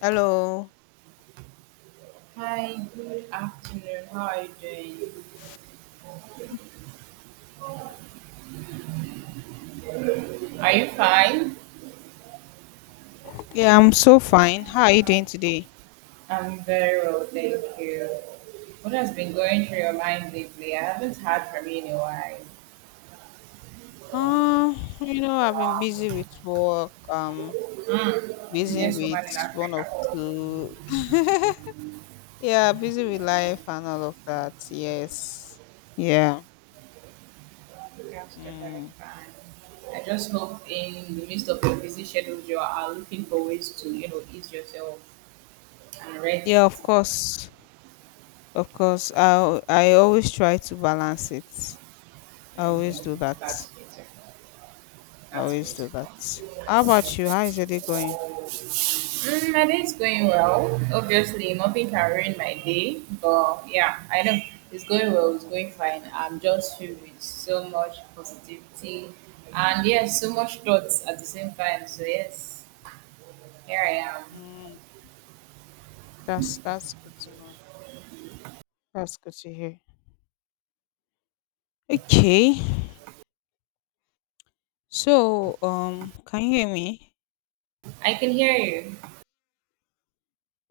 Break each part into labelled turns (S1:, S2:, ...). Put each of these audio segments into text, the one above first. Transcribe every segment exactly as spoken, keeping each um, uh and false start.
S1: Hello.
S2: Hi, good afternoon. How are you doing? Are you fine?
S1: Yeah, I'm so fine. How are you doing today?
S2: I'm very well, thank you. What has been going through your mind lately? I haven't heard from you in a while.
S1: Um, you know, I've been busy with work. Um,
S2: Mm,
S1: busy
S2: busiest woman in
S1: with one
S2: Africa.
S1: of two. Yeah, busy with life and all of that. Yes. Yeah.
S2: That's very
S1: Mm.
S2: fine. I just hope in the midst of your busy schedules, you are looking for ways to, you know, ease yourself and
S1: Yeah,
S2: rest.
S1: of course. Of course. I I always try to balance it. I
S2: And
S1: always do
S2: um, That's
S1: that.
S2: beautiful.
S1: I
S2: That's
S1: always do that.
S2: beautiful.
S1: How about you? How is your day going?
S2: Mm, my day is going well. Obviously, nothing can ruin my day, but yeah, I know it's going well. It's going fine. I'm just filled with so much positivity, and yes, so much thoughts at the same time. So yes, here I am.
S1: Mm, that's that's good to know. That's good to hear. Okay. So, um, can you hear me?
S2: I can hear you.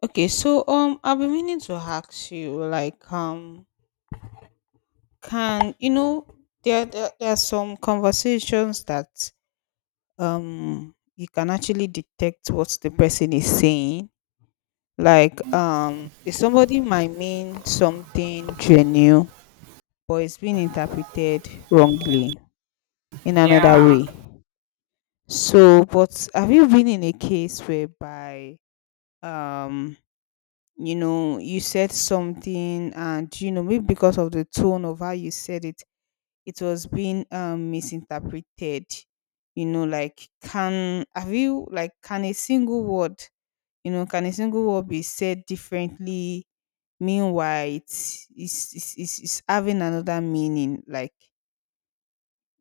S1: Okay, so um, I've been meaning to ask you, like, um, can you know there there, there are some conversations that um you can actually detect what the person is saying. Like, um, if somebody might mean something genuine, but it's been interpreted wrongly in
S2: Yeah.
S1: another way. So, but have you been in a case whereby um you know you said something, and you know maybe because of the tone of how you said it, it was being um misinterpreted, you know like, can, have you, like, can a single word, you know can a single word be said differently, meanwhile it's it's it's, it's, it's having another meaning, like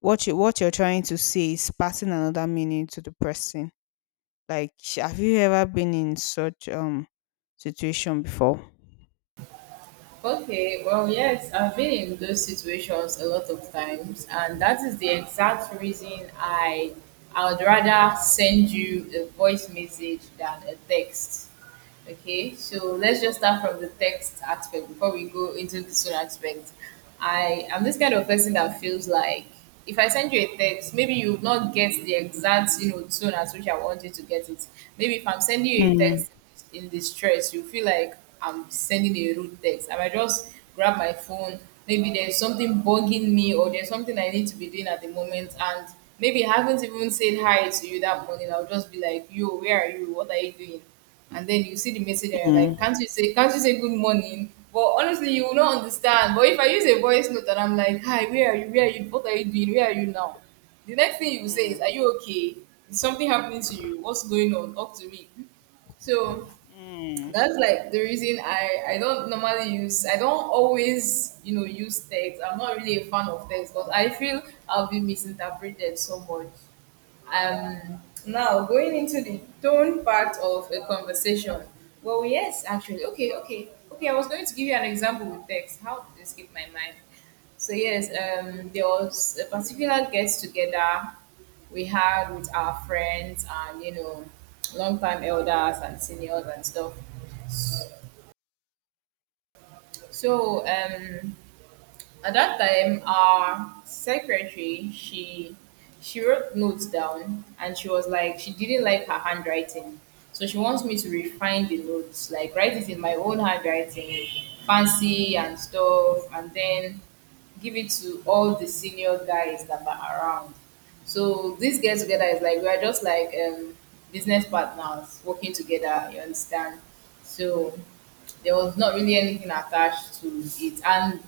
S1: what you what you're trying to say is passing another meaning to the person, like, have you ever been in such um situation before?
S2: Okay. Well, yes, I've been in those situations a lot of times, and that is the exact reason I I would rather send you a voice message than a text. Okay, so let's just start from the text aspect before we go into the tone aspect. I am this kind of person that feels like if I send you a text, maybe you will not get the exact, you know, tone at which I want you to get it. Maybe if I'm sending you a
S1: Mm,
S2: text in distress, you feel like I'm sending a rude text. I might just grab my phone. Maybe there's something bugging me or there's something I need to be doing at the moment, and maybe I haven't even said hi to you that morning. I'll just be like, "Yo, where are you? What are you doing?" And then you see the message and you're like,
S1: mm.
S2: "Can't you say, can't you say good morning?" But honestly, you will not understand. But if I use a voice note and I'm like, "Hi, where are you? Where are you? What are you doing? Where are you now?" The next thing you will say is,
S1: Mm,
S2: "Are you okay? Is something happening to you? What's going on? Talk to me." So
S1: mm.
S2: that's like the reason I I don't normally use. I don't always, you know, use text. I'm not really a fan of text, but I feel I'll be misinterpreted so much. Um, Now going into the tone part of a conversation. Well, yes, actually. Okay, okay, okay. I was going to give you an example with text. How did this escape my mind? So yes, um, there was a particular get together we had with our friends, and, you know, long time elders and seniors and stuff. So um, at that time, our secretary, she she wrote notes down, and she was like she didn't like her handwriting, so she wants me to refine the notes, like write it in my own handwriting, fancy and stuff, and then give it to all the senior guys that were around. So this get together is like we are just like, um, business partners working together. You understand? So there was not really anything attached to it. And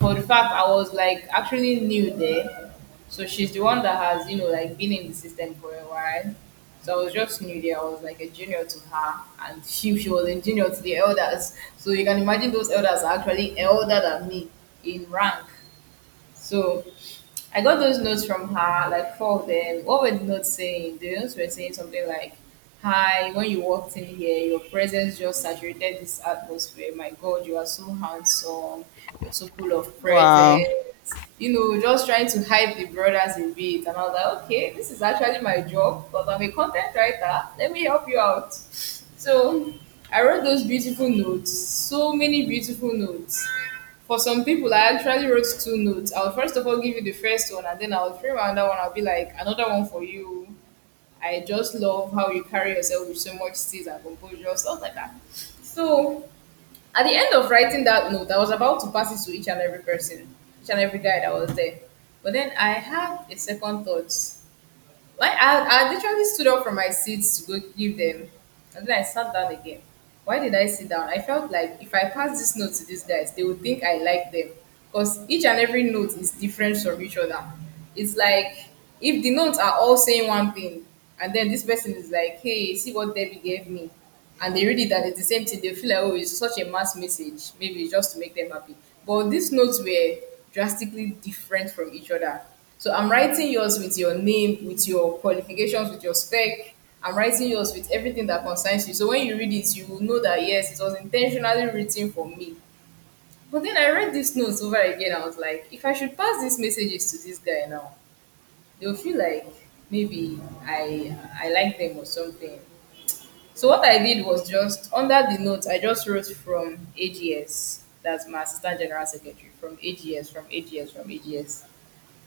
S2: for the fact I was like actually new there, so she's the one that has, you know, like been in the system for a while. So I was just new there. I was like a junior to her, and she she was a junior to the elders. So you can imagine those elders are actually elder than me in rank. So I got those notes from her, like four of them. What were the notes saying? The notes were saying something like, "Hi, when you walked in here, your presence just saturated this atmosphere. My God, you are so handsome. You're so full of
S1: Wow.
S2: presence." You know, just trying to hype the brothers a bit. And I was like, "Okay, this is actually my job because I'm a content writer. Let me help you out." So I wrote those beautiful notes, so many beautiful notes. For some people, I actually wrote two notes. I'll first of all give you the first one, and then I'll frame another one. I'll be like, "Another one for you. I just love how you carry yourself with so much steeze and composure," stuff like that. So, at the end of writing that note, I was about to pass it to each and every person, each and every guy that was there. But then I had a second thought. Why I, I literally stood up from my seat to go give them, and then I sat down again. Why did I sit down? I felt like if I pass this note to these guys, they would think I like them, because each and every note is different from each other. It's like if the notes are all saying one thing, and then this person is like, "Hey, see what Debbie gave me," and they read it and it's the same thing, they feel like, "Oh, it's such a mass message. Maybe it's just to make them happy." But these notes were drastically different from each other, so I'm writing yours with your name, with your qualifications, with your spec. I'm writing yours with everything that concerns you. So when you read it, you will know that yes, it was intentionally written for me. But then I read this notes over again. I was like, if I should pass these messages to this guy now, they'll feel like maybe I I like them or something. So what I did was just under the notes, I just wrote from A G S. That's my assistant general secretary, from A G S, from A G S, from A G S.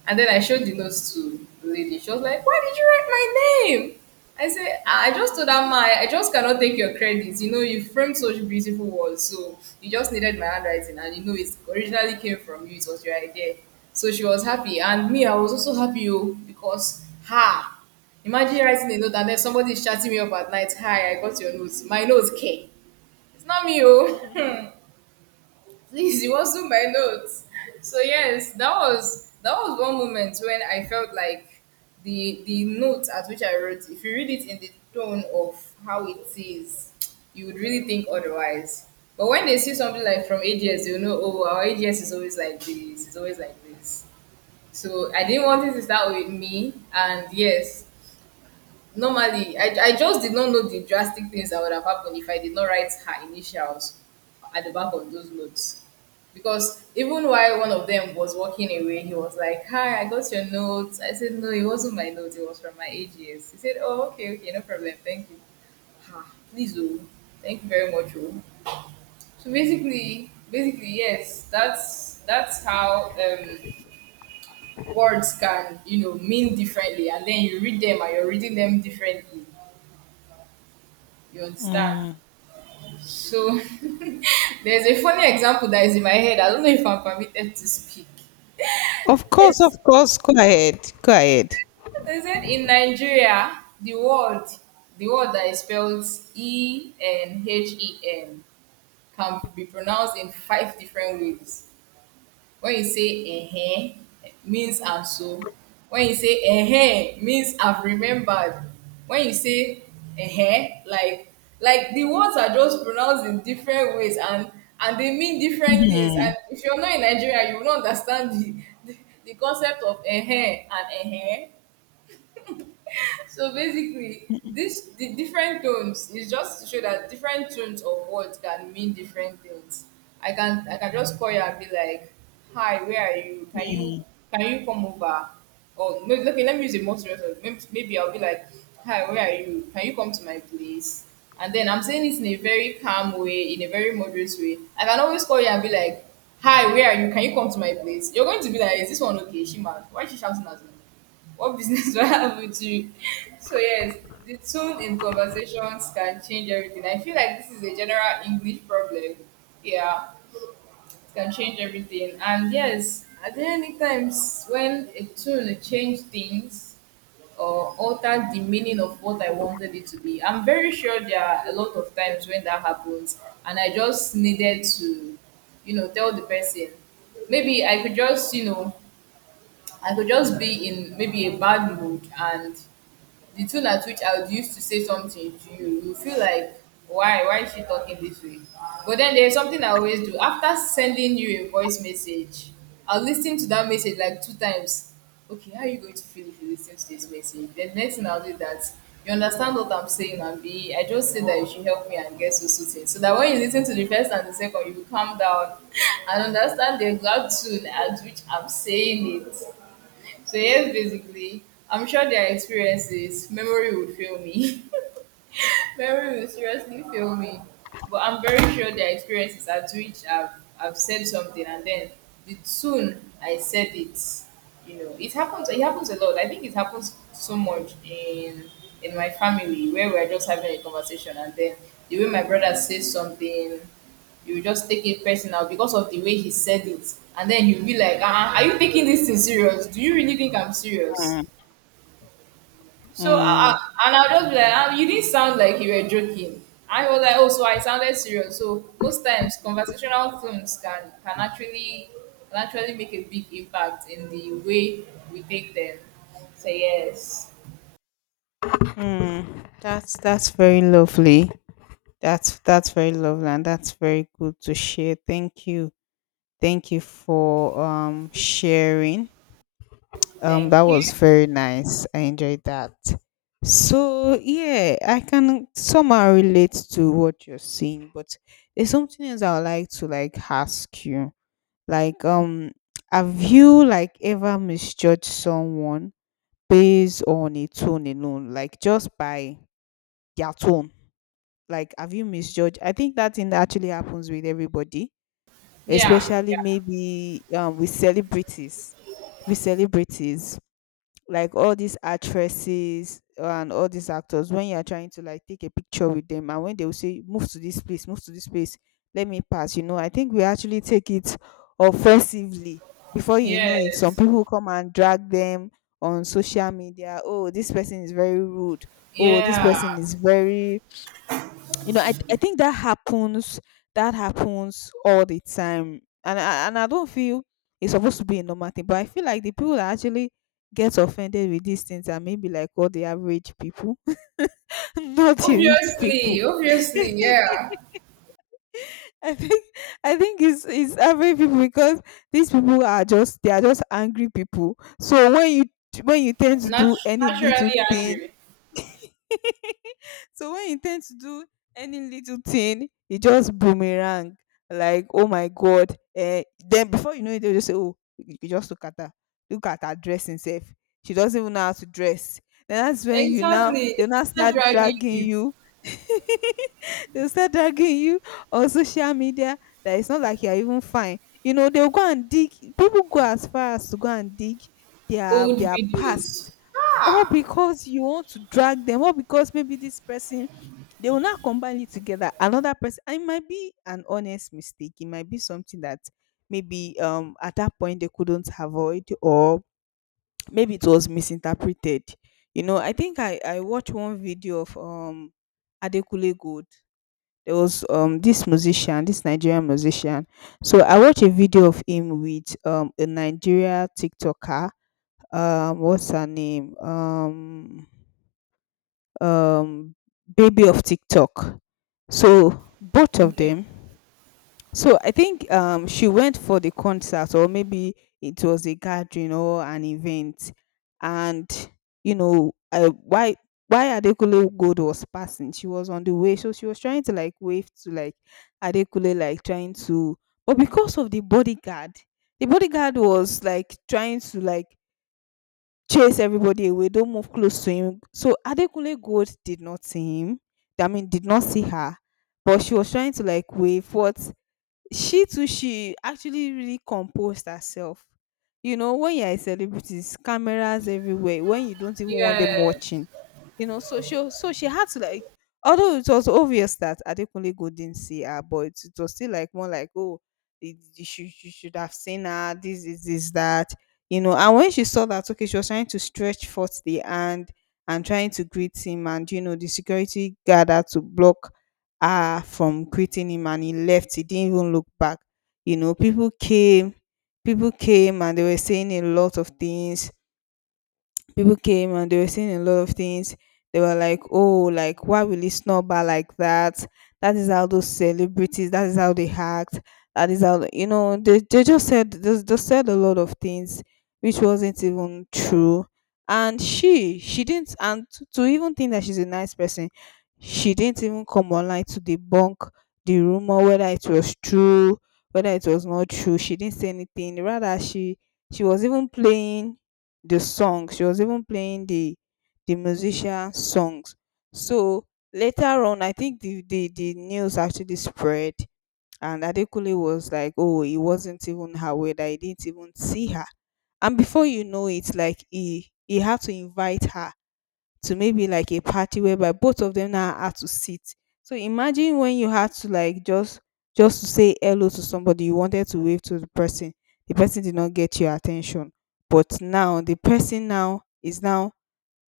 S2: And then I showed the notes to the lady. She was like, "Why did you write my name?" I said, I just told her my, I just cannot take your credit. You know, you framed such beautiful words, so you just needed my handwriting, and you know it originally came from you, it was your idea. So she was happy, and me, I was also happy oh, because ha, imagine writing a note and then somebody is chatting me up at night, "Hi, I got your notes. My notes K." It's not me oh. Please, you also my notes. So yes, that was that was one moment when I felt like the the note at which I wrote, if you read it in the tone of how it is, you would really think otherwise. But when they see something like from A G S, you know, oh, our A G S is always like this, it's always like this. So I didn't want it to start with me, and yes, normally, I, I just did not know the drastic things that would have happened if I did not write her initials at the back of those notes. Because even while one of them was walking away, he was like, "Hi, I got your notes." I said, "No, it wasn't my notes, it was from my A G S" He said, "Oh, okay, okay, no problem, thank you." Ah, please, oh, thank you very much, oh. So basically, basically, yes, that's that's how um, words can, you know, mean differently, and then you read them and you're reading them differently. You understand?
S1: Mm.
S2: So there's a funny example that is in my head. I don't know if I'm permitted to speak.
S1: Of course, of
S2: It's,
S1: course. Go ahead. Go ahead.
S2: they said in Nigeria, the word, the word that is spelled E N H E N, can be pronounced in five different ways. When you say eh, means I'm so. When you say eh, means I've remembered. When you say eh, like like the words are just pronounced in different ways, and and they mean different things.
S1: Mm,
S2: And if you're not in Nigeria, you will not understand the the, the concept of eh and eh. So basically, this the different tones is just to show that different tones of words can mean different things. I can I can just call you and be like, "Hi, where are you? Can you
S1: mm,
S2: can you come over?" Or maybe okay, let me use a more serious one. Maybe, maybe I'll be like, "Hi, where are you? Can you come to my place?" And then I'm saying this in a very calm way, in a very moderate way. I can always call you and be like, "Hi, where are you? Can you come to my place?" You're going to be like, "Is this one okay? Is she mad? Why is she shouting at me? What business do I have with you?" So yes, the tone in conversations can change everything. I feel like this is a general English problem. Yeah, it can change everything. And yes, at any times when a tune change things or alter the meaning of what I wanted it to be, I'm very sure there are a lot of times when that happens, and I just needed to, you know, tell the person. Maybe I could just, you know, I could just be in maybe a bad mood, and the tone at which I would use to say something to you, you feel like, why, why is she talking this way? But then there's something I always do. After sending you a voice message, I'll listen to that message like two times. Okay, how are you going to feel if you listen to this message? Then next thing I'll do is that you understand what I'm saying, and be I just say that you should help me and get so so things. So that when you listen to the first and the second, you will calm down and understand the exact tune at which I'm saying it. So yes, basically, I'm sure their experiences, memory would fail me. Mary will seriously fail me. But I'm very sure their experiences at which I've, I've said something, and then the soon I said it, you know, it happens. It happens a lot. I think it happens so much in in my family where we're just having a conversation, and then the way my brother says something, you just take it personal because of the way he said it, and then you'll be like, uh, are you taking this thing serious? Do you really think I'm serious? So I,
S1: mm,
S2: I, and I will just be like, ah, you didn't sound like you were joking. I was like, oh, so I sounded serious. So most times, conversational films can can actually can actually make a big impact in the way we take them. So yes,
S1: mm. That's that's very lovely. That's that's very lovely, and that's very good to share. Thank you. Thank you for um sharing. Um
S2: thank
S1: that
S2: you.
S1: was very nice. I enjoyed that. So yeah, I can somehow relate to what you're saying, but there's something else I would like to like ask you. Like, um, have you, like, ever misjudged someone based on a tone alone, like, just by their tone? Like, have you misjudged? I think that thing actually happens with everybody,
S2: Yeah,
S1: especially maybe um with celebrities. With celebrities, like all these actresses and all these actors, when you are trying to like take a picture with them, and when they will say, move to this place, move to this place, let me pass, you know I think we actually take it offensively. Before you
S2: yeah,
S1: know it, some
S2: yes,
S1: people come and drag them on social media. Oh, this person is very rude. Oh, this person
S2: yeah.
S1: is very you know, I I think that happens that happens all the time, and I, and I don't feel it's supposed to be a normal thing, but I feel like the people that actually get offended with these things are maybe like all the average people, not the rich people.
S2: Obviously, obviously, yeah.
S1: I think I think it's it's average people, because these people are just, they are just angry people. So when you when you tend to do
S2: Nat-
S1: any
S2: naturally
S1: little thing.
S2: angry.
S1: So when you tend to do any little thing, it just boomerang. Like, oh my God. Eh, then before you know it, they'll just say, oh, you you just look at her. Look at her dressing self. She doesn't even know how to dress. Then that's when you now
S2: Exactly.
S1: they'll now
S2: They're
S1: start
S2: driving
S1: dragging
S2: you
S1: you. They'll start dragging you on social media, that it's not like you're even fine. You know, they'll go and dig, people go as far as to go and dig their
S2: old
S1: their past,
S2: videos.
S1: all
S2: Ah,
S1: because you want to drag them, or because maybe this person, they will not combine it together, another person, and it might be an honest mistake, it might be something that maybe um at that point they couldn't avoid, or maybe it was misinterpreted. you know I think i i watched one video of um Adekule Gold. There was um this musician, this Nigerian musician. So I watched a video of him with um a Nigeria TikToker, um what's her name, um um, baby of TikTok. So both of
S2: okay.
S1: them. So I think um, she went for the concert, or maybe it was a gathering or an event, and you know uh, why why Adekule Gold was passing. She was on the way, so she was trying to like wave to, like, Adekule, like, trying to, but because of the bodyguard, the bodyguard, was like trying to like chase everybody away, don't move close to him. So Adekunle Gold did not see him. I mean, did not see her, but she was trying to like wave. What She too, she actually really composed herself. You know, when you're a celebrity, it's cameras everywhere. When you don't even want
S2: Yeah.
S1: them watching, you know so she so she had to like, although it was obvious that Adekunle go didn't see her, but it was still like more like, oh, you should, you should have seen her, this is this, this, that, you know and when she saw that, okay, she was trying to stretch forth the hand, and trying to greet him, and you know the security guard had to block her from greeting him, and he left, he didn't even look back, you know people came people came and they were saying a lot of things. People came, and they were saying a lot of things. They were like, oh, like, why will he snub her like that? That is how those celebrities. That is how they act. That is how, you know. They they just said, they just said a lot of things, which wasn't even true. And she she didn't, and to, to even think that she's a nice person, she didn't even come online to debunk the rumor, whether it was true, whether it was not true. She didn't say anything. Rather, she she was even playing the song. She was even playing the the musician songs. So later on, I think the the, the news actually spread, and Adekule was like, oh, it wasn't even her way that he didn't even see her. And before you know it, like he he had to invite her to maybe like a party, whereby both of them now had to sit. So imagine, when you had to like just just to say hello to somebody, you wanted to wave to the person. The person did not get your attention. But now the person now is now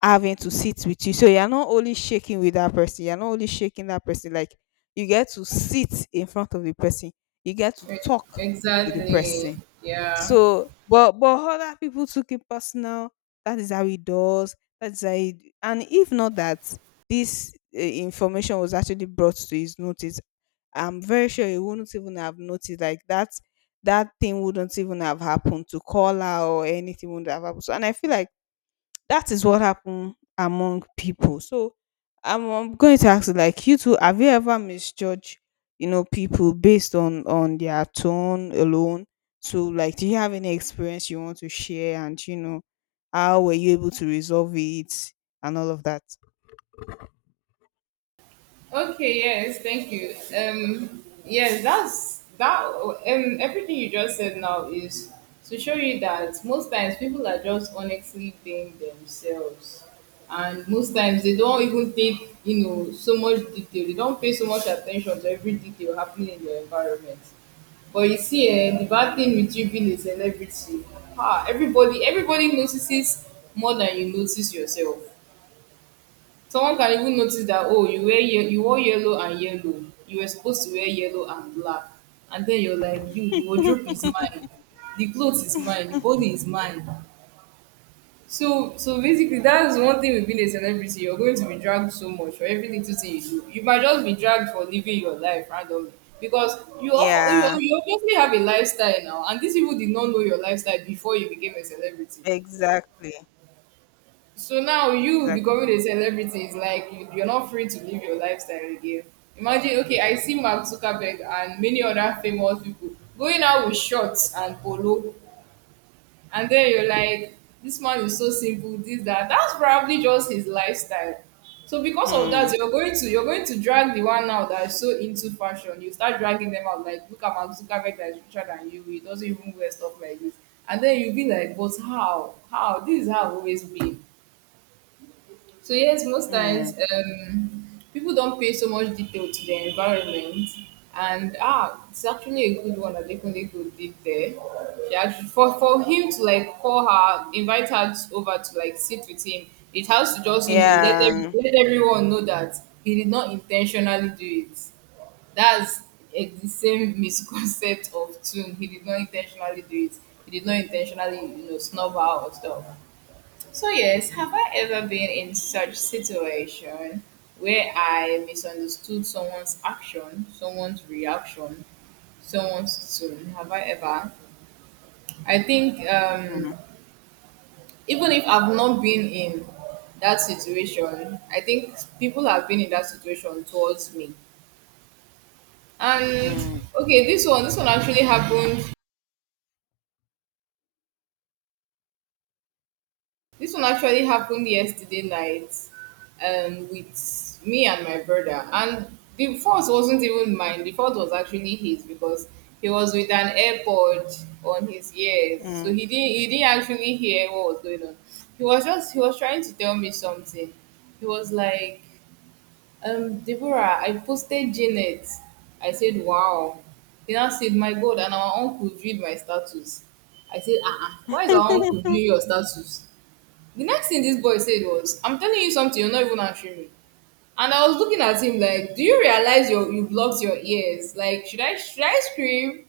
S1: having to sit with you. So you're not only shaking with that person, you're not only shaking that person, like, you get to sit in front of the person, you get to
S2: E-
S1: talk with the
S2: Exactly.
S1: person.
S2: Yeah.
S1: So, but but other people took it personal. That is how it does. That's how it. And if not that this uh, information was actually brought to his notice, I'm very sure he wouldn't even have noticed. Like that, that thing wouldn't even have happened, to call her, or anything would not have happened. So, and I feel like that is what happen among people. So I'm, um going to ask you, like, you too, have you ever misjudged, you know, people based on on their tone alone? So, like, do you have any experience you want to share? And you know, how were you able to resolve it, and all of that?
S2: Okay. Yes. Thank you. Um. Yes. That's that. Um. Everything you just said now is to show you that most times people are just honestly being themselves, and most times they don't even take, you know, so much detail. They don't pay so much attention to every detail happening in their environment. But you see, eh, the bad thing with you being a celebrity, ah, everybody, everybody notices more than you notice yourself. Someone can even notice that oh you wear ye- you wore yellow and yellow. You were supposed to wear yellow and black. And then you're like, you, the wardrobe is mine, the clothes is mine, the body is mine. So so basically that's one thing with being a celebrity, you're going to be dragged so much for every little thing you do. You might just be dragged for living your life randomly. Because you offer, you,
S1: Yeah,
S2: you obviously have a lifestyle now, and these people did not know your lifestyle before you became a celebrity.
S1: exactly.
S2: So now you becoming
S1: Exactly.
S2: a celebrity is like you, you're not free to live your lifestyle again. Imagine, okay, I see Mark Zuckerberg and many other famous people going out with shorts and polo, and then you're like, this man is so simple, this that. That's probably just his lifestyle. So because of that,
S1: Mm,
S2: you're going to you're going to drag the one now that is so into fashion. You start dragging them out like, look at Mark Zuckerberg that is richer than you. He doesn't even wear stuff like this, and then you'll be like, but how? How? This is how I've always been. So yes, most times
S1: mm,
S2: um, people don't pay so much detail to their environment, and ah, it's actually a good one that Adekunle did there. She actually, for for him to like call her, invite her to- over to like sit with him, it has to just you know let them
S1: yeah.
S2: let everyone know that he did not intentionally do it. That's eh, the same misconcept of tune. He did not intentionally do it. He did not intentionally you know snub her or stuff. So yes, have I ever been in such situation where I misunderstood someone's action, someone's reaction, someone's tone? Have I ever? I think um,
S1: Mm,
S2: even if I've not been in that situation, I think people have been in that situation towards me. And
S1: mm,
S2: okay, this one, this one actually happened This one actually happened yesterday night, um, with me and my brother. And the fault wasn't even mine. The fault was actually his because he was with an AirPod on his ears, so
S1: mm,
S2: he didn't he didn't actually hear what was going on. He was just he was trying to tell me something. He was like, um, Deborah, I posted Janet. I said, wow. He now said, my God, and our uncle viewed my status. I said, "Ah, uh-uh, why is our uncle viewing your status? The next thing this boy said was, I'm telling you something, you're not even answering me. And I was looking at him like, do you realize you you blocked your ears? Like, should I should I scream?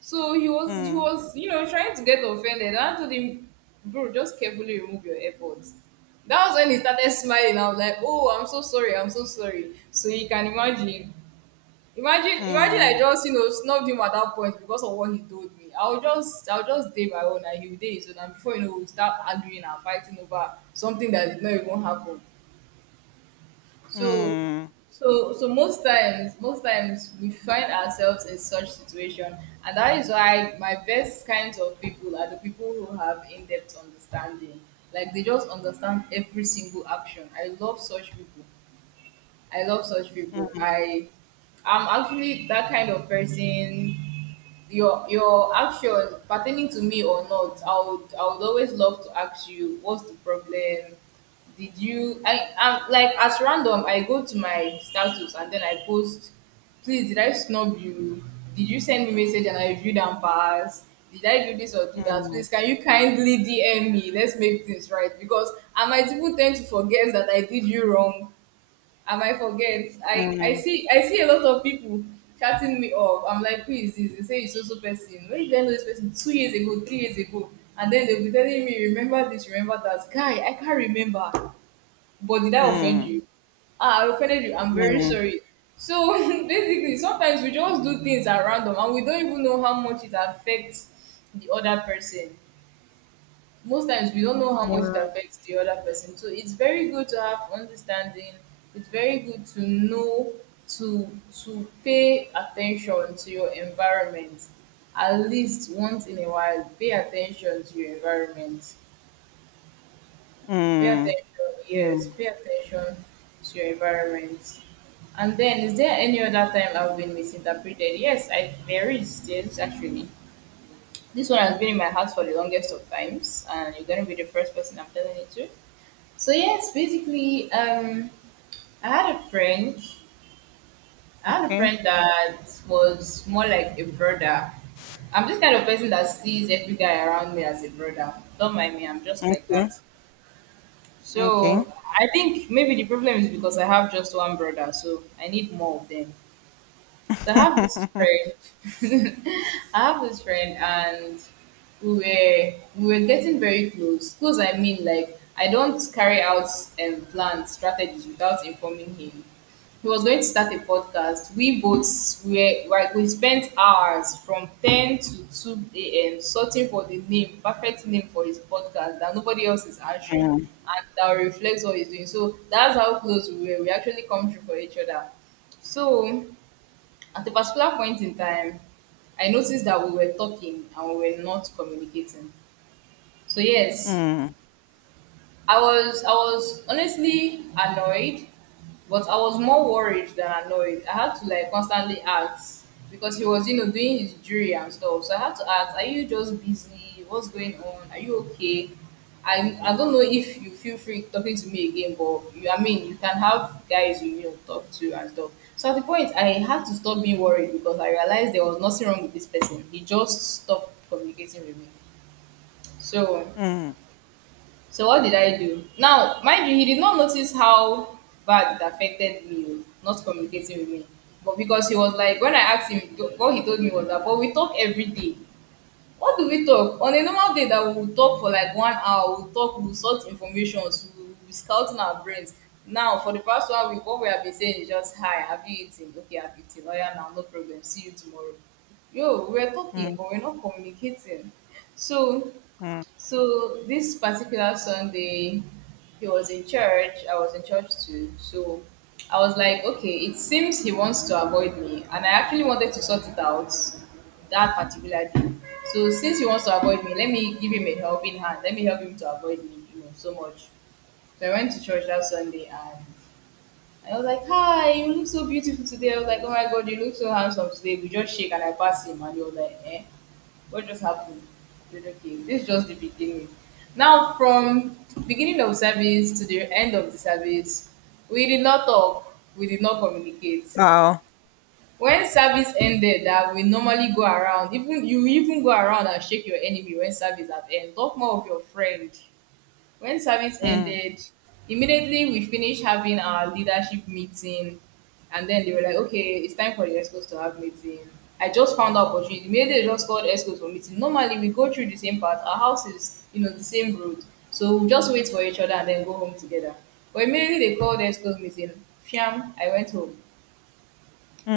S2: So he was he
S1: mm,
S2: was, you know, trying to get offended. And I told him, bro, just carefully remove your AirPods. That was when he started smiling. I was like, oh, I'm so sorry, I'm so sorry. So you can imagine. Imagine, imagine I
S1: mm.
S2: just you know snubbed him at that point because of what he told me. I'll just, I'll just day my own, and he'll day his own, and before you know, we'll start arguing and fighting over something that did not even happen. So,
S1: Mm.
S2: so, so most times, most times we find ourselves in such situation, and that is why my best kinds of people are the people who have in-depth understanding. Like they just understand every single action. I love such people. I love such people.
S1: Mm,
S2: I I'm actually that kind of person. Your your action pertaining to me or not, I would I would always love to ask you what's the problem. Did you I I'm like at random I go to my status, and then I post, please did I snub you? Did you send me message and I viewed and passed? Did I do this or do that? Please can you kindly D M me? Let's make things right because I might even tend to forget that I did you wrong. I might forget. I, I
S1: mm,
S2: see I see a lot of people chatting me up. I'm like, who is this? They say it's also person. Where did I know this person? Two years ago, three years ago. And then they'll be telling me, remember this, remember that. Guy, I can't remember. But did I offend
S1: mm,
S2: you? Ah, I offended you. I'm very
S1: mm,
S2: sorry. So basically, sometimes we just do things at random, and we don't even know how much it affects the other person, most times we don't know how much it
S1: yeah.
S2: affects the other person. So it's very good to have understanding. It's very good to know to to pay attention to your environment. At least once in a while, pay attention to your environment. Pay
S1: Mm,
S2: attention, yes,
S1: mm.
S2: pay attention to your environment. And then, is there any other time I've been misinterpreted? Yes, I there is. Yes, actually, this one has been in my heart for the longest of times, and you're gonna be the first person I'm telling it to. So yes, basically, um, I had a friend. I had a
S1: Okay,
S2: friend that was more like a brother. I'm this kind of person that sees every guy around me as a brother. Don't mind me. I'm just like
S1: okay,
S2: that.
S1: okay.
S2: So I think maybe the problem is because I have just one brother, so I need more of them. So I have this friend. I have this friend, and we were we were getting very close, close. I mean, like, I don't carry out um, planned strategies without informing him. He was going to start a podcast. We both were like, we spent hours from ten to two a.m sorting for the name, perfect name for his podcast that nobody else is answering,
S1: Mm,
S2: and that reflects what he's doing. So that's how close we were. We actually come through for each other. So at a particular point in time, I noticed that we were talking and we were not communicating. So, yes,
S1: mm,
S2: I was I was honestly annoyed, but I was more worried than annoyed. I had to like constantly ask because he was, you know, doing his jury and stuff. So I had to ask, are you just busy? What's going on? Are you okay? I I don't know if you feel free talking to me again, but you I mean you can have guys you, you know talk to and stuff. So at the point I had to stop being worried because I realized there was nothing wrong with this person. He just stopped communicating with me. So
S1: mm,
S2: so what did I do? Now, mind you, he did not notice how bad it affected me, not communicating with me. But because he was like, when I asked him, th- what he told me was that, but we talk every day. What do we talk? On a normal day that we will talk for like one hour, we'll talk, we'll sort information, so we'll be scouting our brains. Now, for the past one week, what we have been saying is just, hi, have you eaten? Okay, I've eaten. Oh yeah, now, no problem. See you tomorrow. Yo, we were talking,
S1: mm,
S2: but we're not communicating. So
S1: mm.
S2: so this particular Sunday, he was in church. I was in church too. So I was like, okay, it seems he wants to avoid me, and I actually wanted to sort it out that particular day. So since he wants to avoid me, let me give him a helping hand. Let me help him to avoid me, you know, so much. So I went to church that Sunday and I was like, hi, you look so beautiful today. I was like, oh my god, you look so handsome today. We just shake and I pass him and he was like, eh, what just happened? I said, okay, this is just the beginning. Now from beginning of service to the end of the service, we did not talk, we did not communicate.
S1: Wow.
S2: When service ended that we normally go around, even you even go around and shake your enemy when service at end. Talk more of your friend. When service
S1: Mm,
S2: ended, immediately we finished having our leadership meeting, and then they were like, "Okay, it's time for the ESCOs to have meeting." I just found the opportunity. Immediately, they just called ESCOs for meeting. Normally, we go through the same path. Our house is, you know, the same road, so we just wait for each other and then go home together. But immediately they called ESCOs meeting. Fiam, I went home.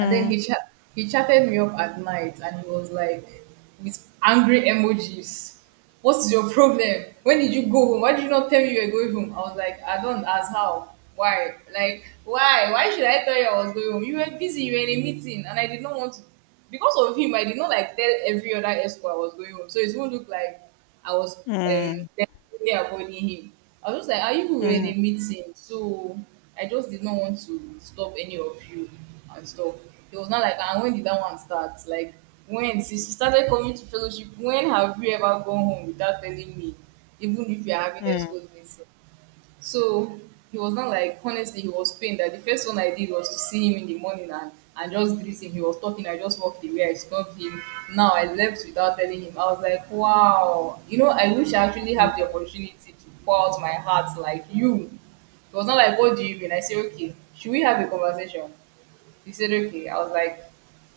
S2: And then he chat he chatted me up at night and he was like with angry emojis. What's your problem? When did you go home? Why did you not tell me you were going home? I was like, I don't ask how. Why? Like, why? Why should I tell you I was going home? You were busy, you were in a meeting, and I did not want to because of him, I did not like tell every other escort I was going home. So it won't look like I was um
S1: mm,
S2: deliberately avoiding him. I was just like, "Are you we were in
S1: mm,
S2: a meeting?" So I just did not want to stop any of you and stuff. It was not like, "And when did that one start?" Like when since you started coming to fellowship, when have you ever gone home without telling me? Even if you're having
S1: mm,
S2: escort meeting. So he was not like, honestly, he was pained that the first one I did was to see him in the morning and, and just greet him. He was talking, I just walked away, I stopped him. Now I left without telling him. I was like, wow, you know, I wish I actually
S1: mm,
S2: have the opportunity to pour out my heart like you. It was not like, what do you mean? I said, okay, should we have a conversation? He said, okay. I was like,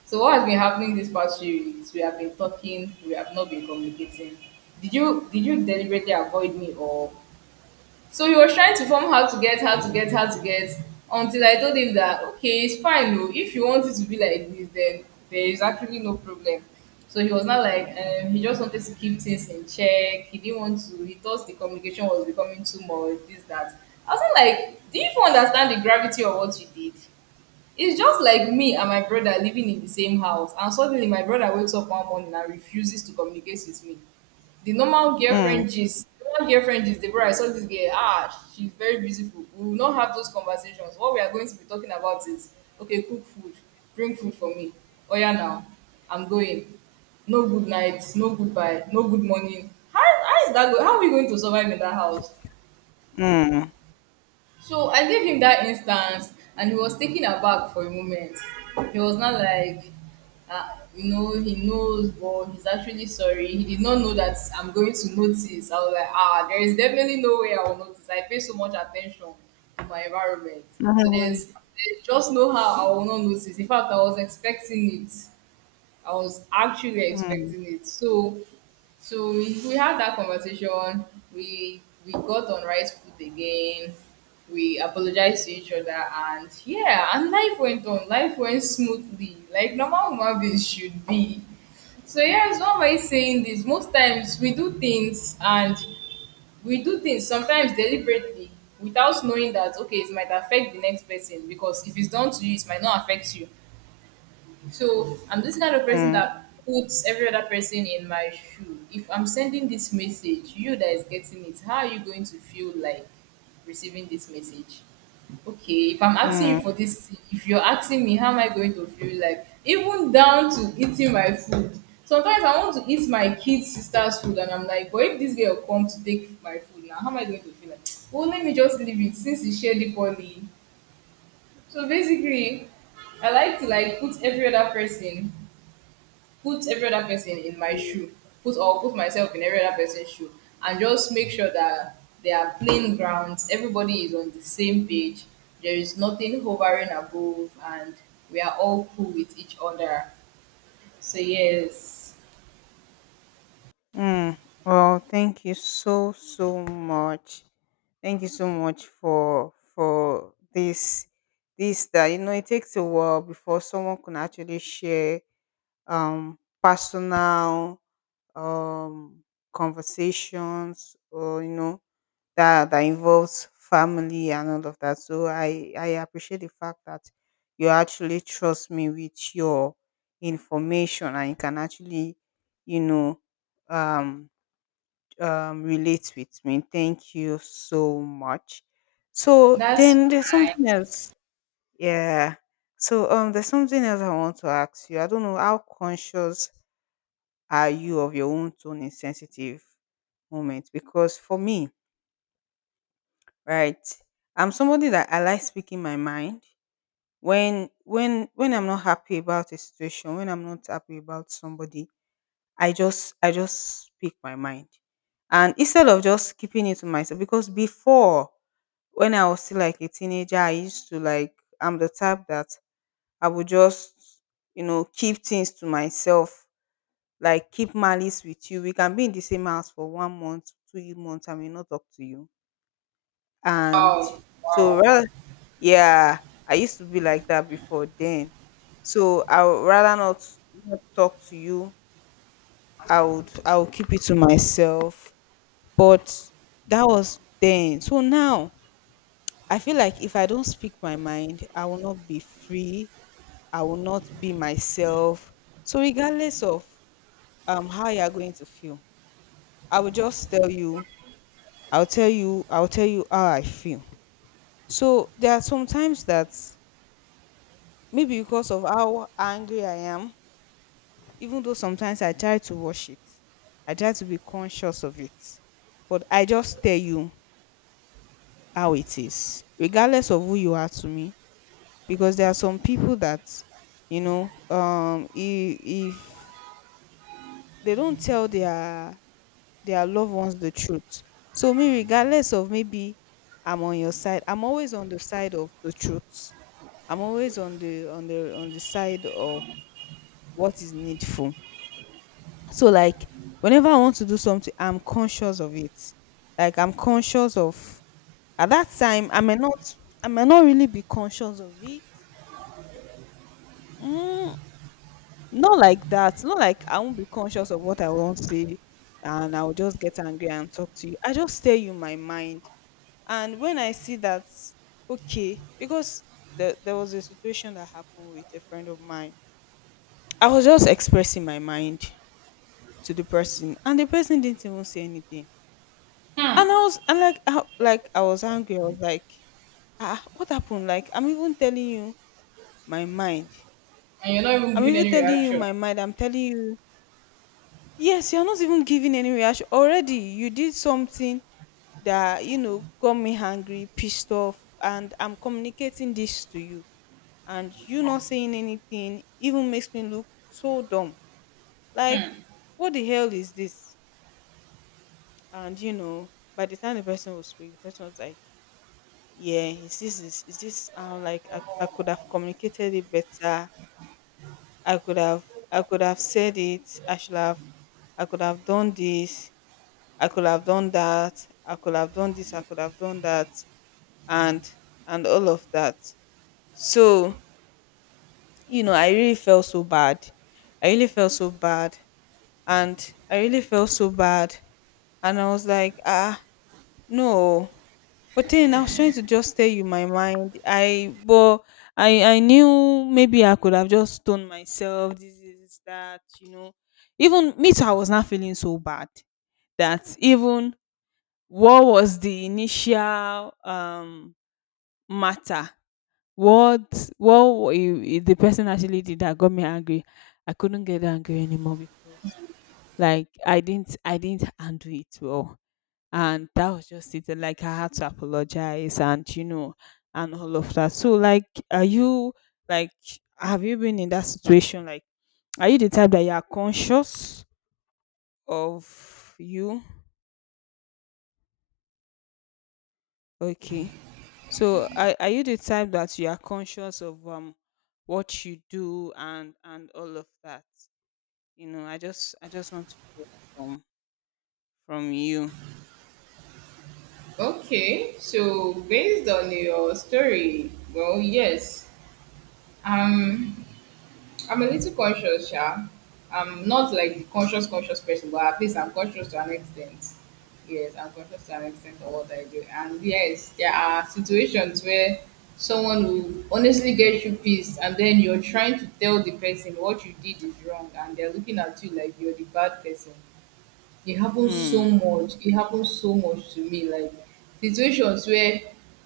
S2: so what has been happening these past few weeks? We have been talking, we have not been communicating. Did you did you deliberately avoid me, or so he was trying to form how to get, how to get, how to get, until I told him that okay, it's fine, no. If you want it to be like this, then there is actually no problem. So he was not like um, he just wanted to keep things in check. He didn't want to. He thought the communication was becoming too much. This that. I was not like, do you even understand the gravity of what you did? It's just like me and my brother living in the same house, and suddenly my brother wakes up one morning and refuses to communicate with me. The normal
S1: mm,
S2: girlfriend gist, the normal girlfriend gist, the brother, I saw this girl, ah, she's very beautiful. We will not have those conversations. What we are going to be talking about is, okay, cook food, bring food for me. Oh yeah, now, I'm going. No good night, no goodbye, no good morning. How, how is that going? How are we going to survive in that house?
S1: mm,
S2: So I gave him that instance, and he was taken aback for a moment. He was not like, uh, you know, he knows, but he's actually sorry. He did not know that I'm going to notice. I was like, ah, there is definitely no way I will notice. I pay so much attention to my environment. So
S1: mm,
S2: there's, there's just no how I will not notice. In fact, I was expecting it. I was actually expecting it. So so we, we had that conversation. We we got on right foot again. We apologized to each other and yeah, and life went on. Life went smoothly, like normal human beings should be. So yes, why am I saying this? Most times we do things and we do things sometimes deliberately without knowing that okay, it might affect the next person because if it's done to you, it might not affect you. So I'm this kind of person
S1: mm,
S2: that puts every other person in my shoe. If I'm sending this message, you that is getting it, how are you going to feel like receiving this message? Okay, if I'm asking you for this, thing, if you're asking me, how am I going to feel like? Even down to eating my food. Sometimes I want to eat my kid's sister's food, and I'm like, but if this girl comes to take my food now, how am I going to feel like? Well, let me just leave it since he shared it poorly. So basically, I like to like put every other person put every other person in my
S1: mm,
S2: shoe, put or put myself in every other person's shoe, and just make sure that there are plain grounds. Everybody is on the same page. There is nothing hovering above, and we are all cool with each other. So yes,
S1: mm. Well, thank you so, so much. Thank you so much for for this this that you know it takes a while before someone can actually share um, personal um, conversations, or you know that that involves family and all of that. So I I appreciate the fact that you actually trust me with your information, and you can actually you know um, um relate with me. Thank you so much. So
S2: that's
S1: then there's
S2: fine.
S1: something else. Yeah. So um there's something else I want to ask you. I don't know how conscious are you of your own tone in sensitive moments? Because for me, right, I'm somebody that I like speaking my mind, when when when I'm not happy about a situation, when I'm not happy about somebody, I just I just speak my mind. And instead of just keeping it to myself, because before, when I was still like a teenager, I used to like, I'm the type that I would just, you know, keep things to myself, like keep malice with you. We can be in the same house for one month, two months, I may not talk to you. And
S2: Wow,
S1: so
S2: wow.
S1: rather, yeah, I used to be like that before then. So I would rather not not talk to you. I would I would keep it to myself. But that was then. So now I feel like, if I don't speak my mind, I will not be free. I will not be myself. So regardless of um how you are going to feel, I will just tell you I'll tell you, I'll tell you how I feel. So there are sometimes that maybe because of how angry I am, even though sometimes I try to wash it, I try to be conscious of it. But I just tell you how it is, regardless of who you are to me. Because there are some people that, you know, um, if, if they don't tell their their loved ones the truth. So me, regardless of maybe I'm on your side, I'm always on the side of the truth. I'm always on the on the on the side of what is needful. So like whenever I want to do something, I'm conscious of it. Like I'm conscious of, at that time I may not I may not really be conscious of it. Mm, not like that. Not like I won't be conscious of what I want to say and I'll just get angry and talk to you. I just stay you my mind. And when I see that, okay, because the, there was a situation that happened with a friend of mine. I was just expressing my mind to the person, and the person didn't even say anything.
S2: Hmm.
S1: And I was and like I, like I was angry. I was like, ah, what happened? Like, I'm even telling you my mind.
S2: And you're not even
S1: i'm
S2: giving
S1: even
S2: any
S1: telling you
S2: reaction.
S1: my mind I'm telling you. Yes, you're not even giving any reaction. Already you did something that, you know, got me angry, pissed off, and I'm communicating this to you, and you not saying anything even makes me look so dumb. Like, what the hell is this? And you know, by the time the person was speak the person was like, yeah, is this is, is this how? Like I, I could have communicated it better. I could have i could have said it. I should have, I could have done this, I could have done that, I could have done this I could have done that and and all of that. So, you know, I really felt so bad. i really felt so bad and I really felt so bad. And I was like, ah, no. But then I was trying to just tell you my mind. I but I I knew maybe I could have just done myself this is that, you know. Even me too, I was not feeling so bad that, even what was the initial um matter? What what wa- I- I- The person actually did that got me angry. I couldn't get angry anymore because like I didn't I didn't handle it well, and that was just it. And like, I had to apologize, and you know, and all of that. So like, are you, like, have you been in that situation? Like, are you the type that you are conscious of you? Okay, so are, are you the type that you are conscious of um what you do and and all of that? You know, i just I just want to hear from from you.
S2: Okay, so based on your story, well, yes. Um, I'm a little conscious, yeah. I'm not like the conscious, conscious person, but at least I'm conscious to an extent. Yes, I'm conscious to an extent of what I do. And yes, there are situations where someone will honestly get you pissed, and then you're trying to tell the person what you did is wrong, and they're looking at you like you're the bad person. It happens so
S1: Mm,
S2: much. It happens so much to me. Like situations where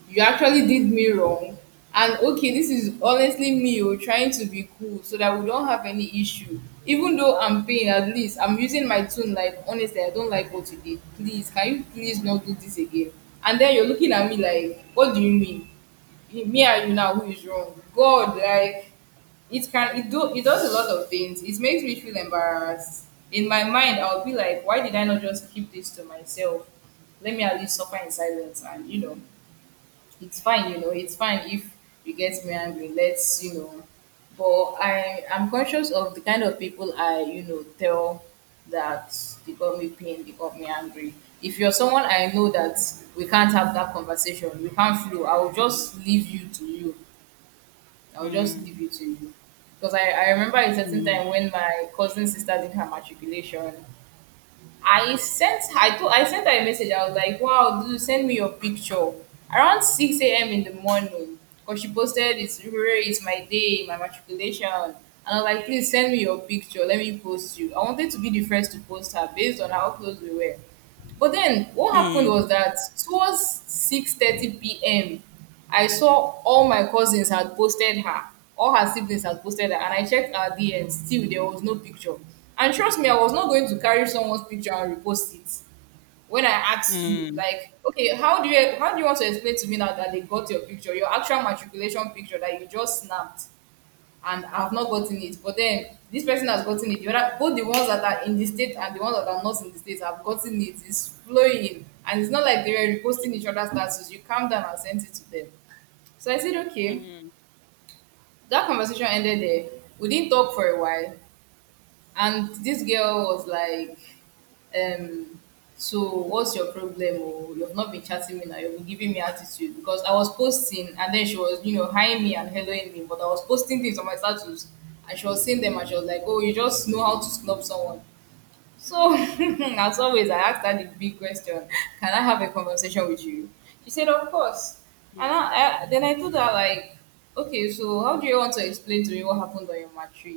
S2: you actually did me wrong. And okay, this is honestly me oh, trying to be cool so that we don't have any issue. Even though I'm paying, at least I'm using my tone like, honestly, I don't like what you did. Please, can you please not do this again? And then you're looking at me like, what do you mean? Me and you now, who is wrong, god? Like it can, it do, it does a lot of things. It makes me feel embarrassed. In my mind I'll be like, why did I not just keep this to myself? Let me at least suffer in silence, and you know, it's fine, you know. It's fine if it gets me angry, let's, you know, but i i'm conscious of the kind of people I, you know, tell that they got me pain, they got me angry. If you're someone I know that we can't have that conversation, we can't flow, I'll just leave you to you. I'll just
S1: mm,
S2: leave it to you. Because I, I remember a certain
S1: mm,
S2: time when my cousin sister did her matriculation. I sent I told I sent her a message. I was like, wow, dude, send me your picture. Around six a m in the morning. Because she posted it's hooray, it's my day, my matriculation. And I was like, please send me your picture. Let me post you. I wanted to be the first to post her based on how close we were. But then what happened
S1: mm,
S2: was that towards six thirty p m, I saw all my cousins had posted her, all her siblings had posted her, and I checked our D Ms. Still, there was no picture. And trust me, I was not going to carry someone's picture and repost it. When I asked you,
S1: mm,
S2: like, okay, how do you how do you want to explain to me now that they got your picture, your actual matriculation picture that you just snapped? And I've not gotten it. But then this person has gotten it. The other, both the ones that are in the state and the ones that are not in the state have gotten it. It's flowing. And it's not like they were reposting each other's statuses. You calm down and sent it to them. So I said, okay.
S1: mm,
S2: That conversation ended there. We didn't talk for a while. And this girl was like, um, so what's your problem? Oh, you've not been chatting me now, you've been giving me attitude because I was posting and then she was, you know, hiring me and helloing me, but I was posting things on my status and she was seeing them and she was like, oh, you just know how to snub someone. So, as always, I asked her the big question. Can I have a conversation with you? She said, of course. And
S1: mm,
S2: I, I, then I told her, like, okay, so how do you want to explain to me what happened on your matric?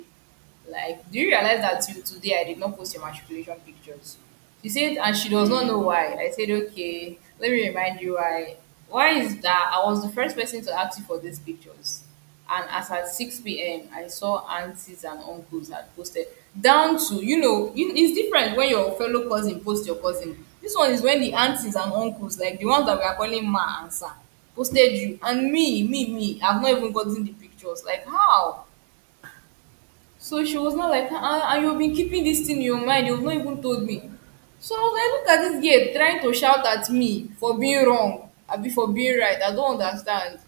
S2: Like, do you realize that till today I did not post your matriculation pictures? She said, and she does not know
S1: mm.
S2: why. I said, okay, let me remind you why. Why is that I was the first person to ask you for these pictures? And as at six p.m. I saw aunties and uncles had posted. Down to, you know, you- it's different when your fellow cousin posts your cousin. This one is when the aunties and uncles, like the ones that we are calling ma and sir, posted you, and me, me, me, I've not even gotten the pictures. Like, how? So she was not like, ah, and you've been keeping this thing in your mind, you've not even told me. So I was like, look at this girl trying to shout at me for being wrong, abi for being right. I don't understand.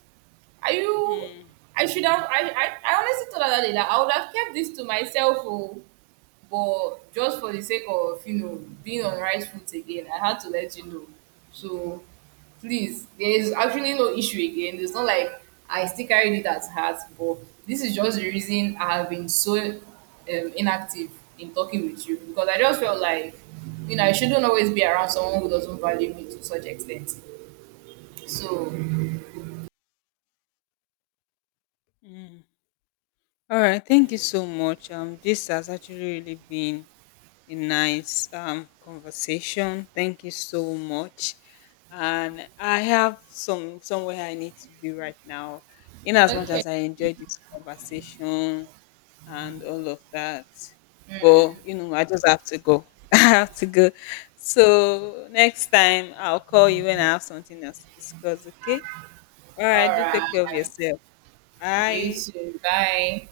S2: Are you?
S1: Mm,
S2: I should have. I I, I honestly thought that day that I would have kept this to myself, oh, but just for the sake of you know being on right foot again, I had to let you know. So please, there is actually no issue again. It's not like I still carried it at heart, but this is just the reason I have been so um, inactive in talking with you, because I just felt like, you know, I shouldn't always be around someone who doesn't value me to such extent. So
S1: mm. All right, thank you so much. Um, this has actually really been a nice um conversation. Thank you so much. And I have some somewhere I need to be right now. In as much
S2: okay.
S1: as I enjoyed this conversation and all of that, but you know, I just have to go. I have to go. So next time I'll call you when I have something else to discuss. Okay. All
S2: All
S1: right. Do take
S2: right,
S1: care of yourself.
S2: you
S1: Bye.
S2: too, bye.